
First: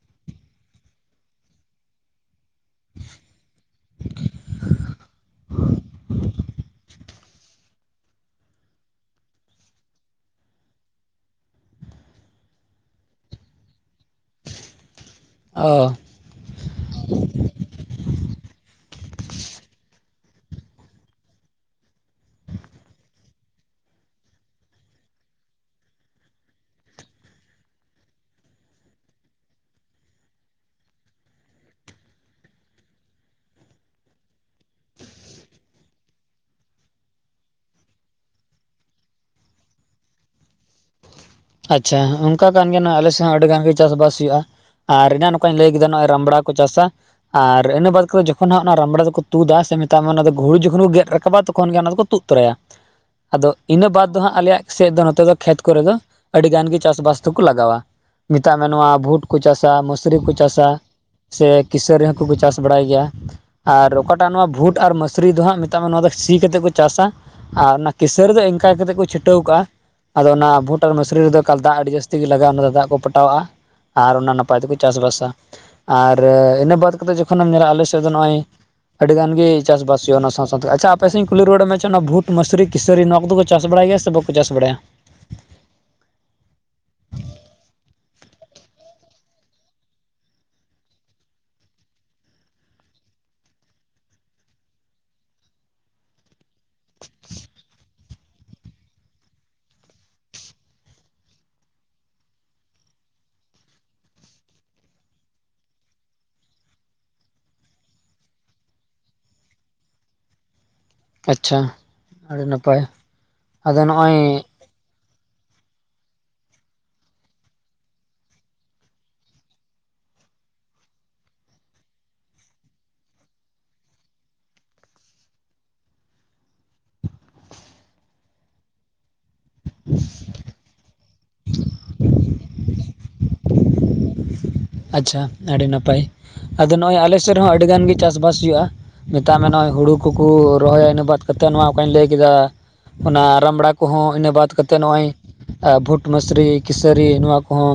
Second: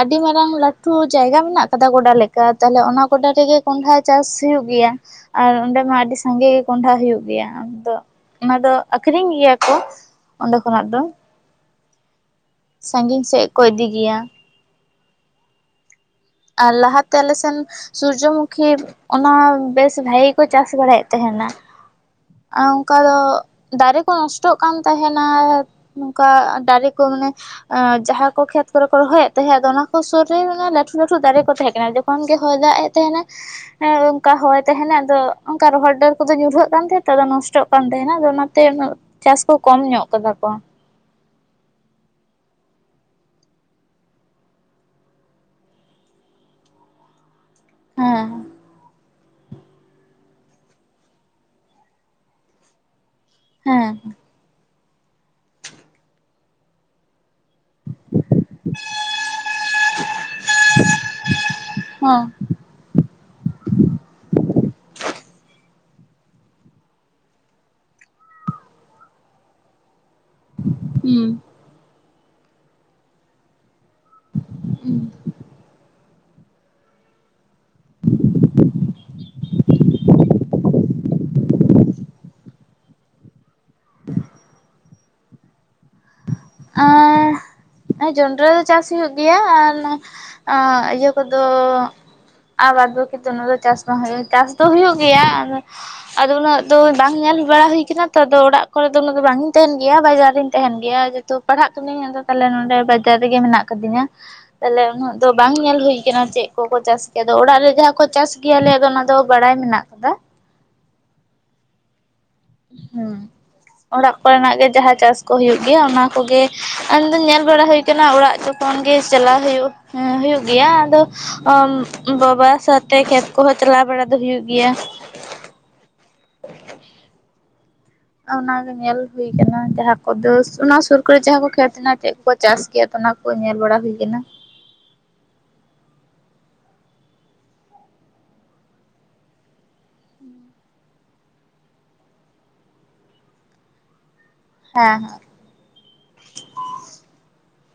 ᱟᱹᱰᱤ ᱢᱟᱨᱟᱝ ᱞᱟᱴᱩ ᱡᱟᱭᱜᱟ ᱢᱮᱱᱟᱜ ᱠᱟᱫᱟ ᱜᱚᱰᱟ ᱞᱮᱠᱟ ᱛᱟᱦᱞᱮ ᱚᱱᱟ ᱜᱚᱰᱟ ᱨᱮᱜᱮ ᱠᱚᱸᱰᱷᱟ ᱪᱟᱥ ᱦᱩᱭᱩᱜ ᱜᱮᱭᱟ᱾ ᱟᱨ ᱚᱸᱰᱮ ᱢᱟ ᱟᱹᱰᱤ ᱥᱟᱸᱜᱮ ᱠᱚᱸᱰᱷᱟ ᱦᱩᱭᱩᱜ ᱜᱮᱭᱟ ᱟᱫᱚ ᱚᱱᱟ ᱫᱚ ᱟᱠᱷᱨᱤᱧ ᱜᱮᱭᱟ ᱠᱚ᱾ ᱚᱸᱰᱮ ᱠᱷᱚᱱᱟᱜ ᱫᱚ᱾ ᱥᱟᱸᱜᱤᱧ ᱥᱮᱫ ᱠᱚ ᱤᱫᱤ ᱜᱮᱭᱟ᱾ ᱚᱻ ᱟᱨ ᱞᱟᱦᱟ ᱛᱮ ᱟᱞᱮ ᱥᱮᱱ ᱥᱩᱨᱡᱚᱢᱩᱠᱷᱤ ᱚᱱᱟ ᱵᱮᱥ ᱵᱷᱟᱜᱮ ᱠᱚ ᱪᱟᱥ ᱵᱟᱲᱟᱭᱮᱫ ᱛᱟᱦᱮᱱᱟ᱾ ᱟᱻ ᱚᱱᱠᱟ ᱫᱚ ᱫᱟᱨᱮ ᱠᱚ ᱱᱚᱥᱴᱚᱜ ᱠᱟᱱ ᱛᱟᱦᱮᱱᱟ᱾ ᱱᱚᱝᱠᱟ ᱫᱟᱨᱮ ᱠᱚ ᱢᱟᱱᱮ ᱟᱻ ᱡᱟᱦᱟ ᱠᱚ ᱠᱷᱮᱛ ᱠᱚᱨᱮ ᱠᱚ ᱨᱚᱦᱚᱭ ᱮᱫ ᱛᱟᱦᱮᱸᱫ ᱚᱱᱟ ᱠᱚ ᱥᱩᱨ ᱨᱮ ᱞᱟᱹᱴᱩ ᱫᱟᱨᱮ ᱠᱚ ᱛᱟᱦᱮᱸ ᱠᱟᱱᱟ ᱡᱚᱠᱷᱚᱱ ᱜᱮ ᱦᱚᱭ ᱫᱟᱜ ᱮᱫ ᱛᱟᱦᱮᱸᱱᱟ ᱦᱮ ᱚᱱᱠᱟ ᱦᱚᱭ ᱛᱟᱦᱮᱱᱟᱭ ᱟᱫᱚ ᱚᱱᱠᱟ ᱨᱚᱦᱚᱲ ᱰᱟᱹᱨ ᱠᱚᱫᱚ ᱧᱩᱨᱦᱟᱹᱜ ᱠᱟᱱ ᱛᱟᱦᱮᱸᱫ ᱛᱚ ᱟᱫᱚ ᱱᱚᱥᱴᱚᱜ ᱠᱟᱱ ᱛᱟᱦᱮᱱᱟ ᱟᱫᱚ ᱚᱱᱟᱛᱮ ᱩᱱᱟᱹᱜ ᱪᱟᱥ ᱠᱚ ᱠᱚᱢ ᱧᱚᱜ ᱠᱟᱫᱟ ᱠᱚ᱾ ᱟᱪᱪᱷᱟ ᱚᱱᱠᱟ ᱠᱟᱱ ᱜᱮᱭᱟ ᱱᱚᱜᱚᱭ ᱟᱞᱮᱥᱮᱫ ᱦᱚᱸ ᱟᱹᱰᱤ ᱜᱟᱱ ᱜᱮ ᱪᱟᱥᱵᱟᱥ ᱦᱩᱭᱩᱜᱼᱟ᱾ ᱟᱨ ᱮᱱᱟᱝ ᱱᱚᱠᱟᱧ ᱞᱟᱹᱭ ᱠᱮᱫᱟ ᱱᱚᱜ ᱚᱭ ᱨᱟᱢᱵᱲᱟ ᱠᱚ ᱪᱟᱥᱟ᱾ ᱟᱨ ᱤᱱᱟᱹ ᱵᱟᱫᱽ ᱠᱟᱛᱮᱫ ᱦᱮᱸ ᱡᱚᱠᱷᱚᱱ ᱦᱟᱸᱜ ᱚᱱᱟ ᱨᱟᱢᱵᱽᱲᱟ ᱫᱚᱠᱚ ᱛᱩᱫᱟ ᱥᱮ ᱢᱮᱛᱟᱜ ᱢᱮ ᱚᱱᱟ ᱫᱚ ᱜᱷᱩᱲᱩ ᱡᱚᱠᱷᱚᱱ ᱠᱚ ᱜᱮᱫ ᱨᱟᱠᱟᱵᱟ ᱛᱚᱠᱷᱚᱱ ᱜᱮ ᱚᱱᱟ ᱫᱚᱠᱚ ᱛᱩᱫ ᱛᱚᱨᱟᱭᱟ᱾ ᱟᱫᱚ ᱤᱱᱟᱹ ᱦᱮᱸ ᱵᱟᱫ ᱫᱚ ᱦᱟᱸᱜ ᱟᱞᱮᱭᱟᱜ ᱥᱮᱫ ᱫᱚ ᱱᱚᱛᱮ ᱫᱚ ᱠᱷᱮᱛ ᱠᱚᱨᱮ ᱫᱚ ᱟᱹᱰᱤ ᱜᱟᱱ ᱜᱮ ᱪᱟᱥ ᱵᱟᱥ ᱫᱚᱠᱚ ᱞᱟᱜᱟᱣᱟ᱾ ᱢᱮᱛᱟᱜ ᱢᱮ ᱱᱚᱣᱟ ᱵᱷᱩᱴ ᱠᱚ ᱪᱟᱥᱟ ᱢᱟᱹᱥᱨᱤ ᱦᱚ ᱠᱚ ᱪᱟᱥᱟ ᱥᱮ ᱠᱤᱥᱟᱹᱨᱤ ᱦᱚᱸᱠᱩ ᱠᱚ ᱦᱮᱸ ᱪᱟᱥᱟ᱾ ᱵᱟᱲᱟᱭ ᱜᱮᱭᱟ᱾ ᱟᱨ ᱚᱠᱟᱴᱟᱜ ᱱᱚᱣᱟ ᱵᱷᱩᱴ ᱟᱨ ᱢᱟᱥᱨᱤ ᱫᱚ ᱦᱟᱸᱜ ᱢᱮᱛᱟᱜ ᱢᱮ ᱱᱚᱣᱟ ᱫᱚ ᱥᱤ ᱠᱟᱛᱮᱫ ᱠᱚ ᱪᱟᱥᱟ᱾ ᱟᱨ ᱚᱱᱟ ᱠᱤᱥᱟᱨᱤ ᱫᱚ ᱤᱱᱠᱟ ᱠᱟᱛᱮ ᱠᱚ ᱪᱷᱤᱴᱟᱹᱣ ᱠᱟᱜᱼᱟ ᱟᱫᱚ ᱚᱱᱟ ᱵᱷᱩᱴ ᱟᱨ ᱢᱟᱥ ᱦᱩᱸ ᱮᱠᱟᱞ ᱫᱟᱜ ᱟᱰᱤ ᱡᱟᱥᱛᱤ ᱜᱮ ᱞᱟᱜᱟᱣᱱᱟ ᱚᱱᱟ ᱛᱮ ᱫᱟᱜ ᱠᱚ ᱯᱚᱴᱟᱣᱟᱜᱼᱟ ᱟᱨ ᱚᱱᱟ ᱱᱟᱯᱟᱭ ᱛᱮᱠᱚ ᱪᱟᱥᱵᱟᱥᱟ᱾ ᱟᱨ ᱤᱱᱟᱹ ᱵᱟᱫ ᱠᱟᱛᱮᱫ ᱡᱚᱠᱷᱚᱱᱮᱢ ᱧᱮᱞᱟ ᱟᱞᱮ ᱥᱮᱫ ᱫᱚ ᱱᱚᱜᱼᱚᱭ ᱟᱹᱰᱤ ᱜᱟᱱ ᱜᱮ ᱪᱟᱥᱵᱟᱥ [unintelligible] ᱚᱱᱟ ᱥᱟᱶ ᱥᱟᱶᱛᱮ ᱟᱪᱪᱷᱟ ᱟᱯᱮ ᱥᱮ ᱤᱧ ᱠᱩᱞᱤ ᱨᱩᱣᱟᱹᱲ ᱢᱮᱭᱟ ᱪᱮ ᱚᱱᱟ ᱵᱷᱩᱴ ᱢᱟᱥᱨᱤ ᱠᱤᱥᱟᱹᱨᱤ ᱱᱚᱣᱟ ᱠᱚᱫᱚ ᱠᱚ ᱪᱟᱥ ᱵᱟᱲᱟᱭ ᱜᱮᱭᱟ ᱥᱮ ᱵᱟᱠᱚ ᱪᱟᱥ ᱵᱟᱲᱟᱭᱟ? ᱟᱻᱦ ᱦᱮᱸ ᱡᱚᱱᱰᱨᱟ ᱫᱚ ᱪᱟᱥ ᱦᱩᱭᱩᱜ ᱜᱮᱭᱟ ᱟᱨ ᱤᱭᱟᱹ ᱠᱚᱫᱚ ᱟᱨ ᱵᱟᱫ ᱵᱟᱠᱤ ᱫᱚ ᱚᱱᱟᱫᱚ ᱪᱟᱥ ᱵᱟᱝ ᱦᱩᱭᱩᱜ ᱪᱟᱥ ᱫᱚ ᱦᱩᱭᱩᱜ ᱜᱮᱭᱟ ᱟᱫᱚ ᱟᱫᱚ ᱩᱱᱟᱹᱜ ᱫᱚ ᱵᱟᱝ ᱧᱮᱞ ᱵᱟᱲᱟ ᱦᱩᱭᱠᱟᱱᱟ ᱛᱚ ᱟᱫᱚ ᱚᱲᱟᱜ ᱠᱚᱨᱮ ᱫᱚ ᱩᱱᱟᱹᱜ ᱫᱚ ᱵᱟᱝᱤᱧ ᱛᱟᱦᱮᱱ ᱜᱮᱭᱟ ᱵᱟᱡᱟᱨ ᱨᱤᱧ ᱛᱟᱦᱮᱱ ᱜᱮᱭᱟ ᱡᱚᱛᱚ ᱯᱟᱲᱦᱟᱜ ᱠᱟᱹᱱᱟᱹᱧ ᱟᱫᱚ ᱛᱟᱦᱞᱮ ᱱᱚᱰᱮ ᱵᱟᱡᱟᱨ ᱨᱮᱜᱮ ᱢᱮᱱᱟᱜ ᱠᱟᱫᱤᱧᱟ᱾ ᱛᱟᱦᱚᱞᱮ ᱩᱱᱟᱹᱜ ᱫᱚ ᱵᱟᱝ ᱧᱮᱞ ᱦᱩᱭ ᱠᱟᱱᱟ ᱪᱮᱫ ᱠᱚᱠᱚ ᱪᱟᱥ ᱜᱮᱭᱟ ᱟᱫᱚ ᱚᱲᱟᱜ ᱨᱮ ᱡᱟᱦᱟᱸ ᱠᱚ ᱪᱟᱥ ᱜᱮᱭᱟᱞᱮ, ᱟᱫᱚ ᱚᱱᱟ ᱫᱚ ᱵᱟᱲᱟᱭ ᱢᱮᱱᱟᱜ ᱠᱟᱫᱟ᱾ ᱟᱪᱪᱷᱟ᱾ ᱟᱹᱰᱤ ᱱᱟᱯᱟᱭ ᱦᱮᱸ ᱟᱫᱚ ᱚᱲᱟᱜ ᱱᱚᱜᱼᱚᱭ ᱠᱚᱨᱮᱱᱟᱜ ᱜᱮ ᱡᱟᱦᱟᱸ ᱪᱟᱥ ᱠᱚ ᱦᱩᱭᱩᱜ ᱜᱮᱭᱟ ᱚᱱᱟ ᱠᱚᱜᱮ ᱟᱧᱫᱚᱧ ᱧᱮᱞ ᱵᱟᱲᱟ ᱦᱩᱭ ᱠᱟᱱᱟ ᱚᱲᱟᱜ ᱡᱚᱠᱷᱚᱱ ᱜᱮ ᱪᱟᱞᱟᱣ ᱦᱩᱭᱩᱜ ᱦᱮᱸ ᱦᱩᱭᱩᱜ ᱜᱮᱭᱟ ᱟᱫᱚ ᱵᱟᱵᱟ ᱥᱟᱶᱛᱮ ᱠᱷᱮᱛ ᱠᱚᱦᱚᱸ ᱪᱟᱞᱟᱣ ᱵᱟᱲᱟ ᱫᱚ ᱦᱩᱭᱩᱜ ᱜᱮᱭᱟ᱾ ᱚᱱᱟᱜᱮ ᱧᱮᱞ ᱦᱩᱭᱠᱟᱱᱟ ᱡᱟᱦᱟᱸ ᱠᱚᱫᱚᱥ ᱚᱱᱟ ᱥᱩᱨ ᱠᱟᱨᱮ ᱡᱟᱦᱟᱸ ᱠᱚ ᱠᱷᱮᱛ ᱦᱮᱱᱟᱜ ᱴᱷᱮᱡ ᱠᱚ ᱪᱟᱥ ᱜᱮᱭᱟ ᱛᱚ ᱚᱱᱟᱠᱚ ᱧᱮᱞ ᱵᱟᱲᱟ ᱦᱩᱭ ᱠᱮᱱᱟ᱾ ᱟᱪᱪᱷᱟ ᱟᱹᱰᱤ ᱱᱟᱯᱟᱭ ᱟᱫᱚ ᱱᱚᱜᱚᱭ ᱟᱞᱮᱥᱮᱫ ᱨᱮᱦᱚᱸ ᱟᱹᱰᱤ ᱜᱟᱱᱜᱤ ᱪᱟᱥᱵᱟᱥ ᱦᱩᱭᱩᱜᱼᱟ᱾ ᱢᱮᱛᱟᱜ ᱢᱮ ᱱᱚᱜᱚᱭ ᱦᱩᱲᱩ ᱠᱚᱠᱚ ᱨᱚᱦᱚᱭᱟ ᱤᱱᱟᱹ ᱵᱟᱫ ᱠᱟᱛᱮᱫ ᱱᱚᱣᱟ ᱚᱠᱟᱧ ᱞᱟᱹᱭ ᱠᱮᱫᱟ᱾ ᱚᱱᱟ ᱨᱟᱢᱲᱟ ᱠᱚᱦᱚ ᱤᱱᱟᱹ ᱵᱟᱫ᱾ ᱠᱟᱛᱮᱫ ᱦᱮᱸ ᱱᱚᱜᱼᱚᱭ ᱵᱷᱩᱴ ᱢᱥᱨᱤ ᱠᱤᱥᱟᱹᱨᱤ ᱱᱚᱣᱟ ᱠᱚᱦᱚᱸ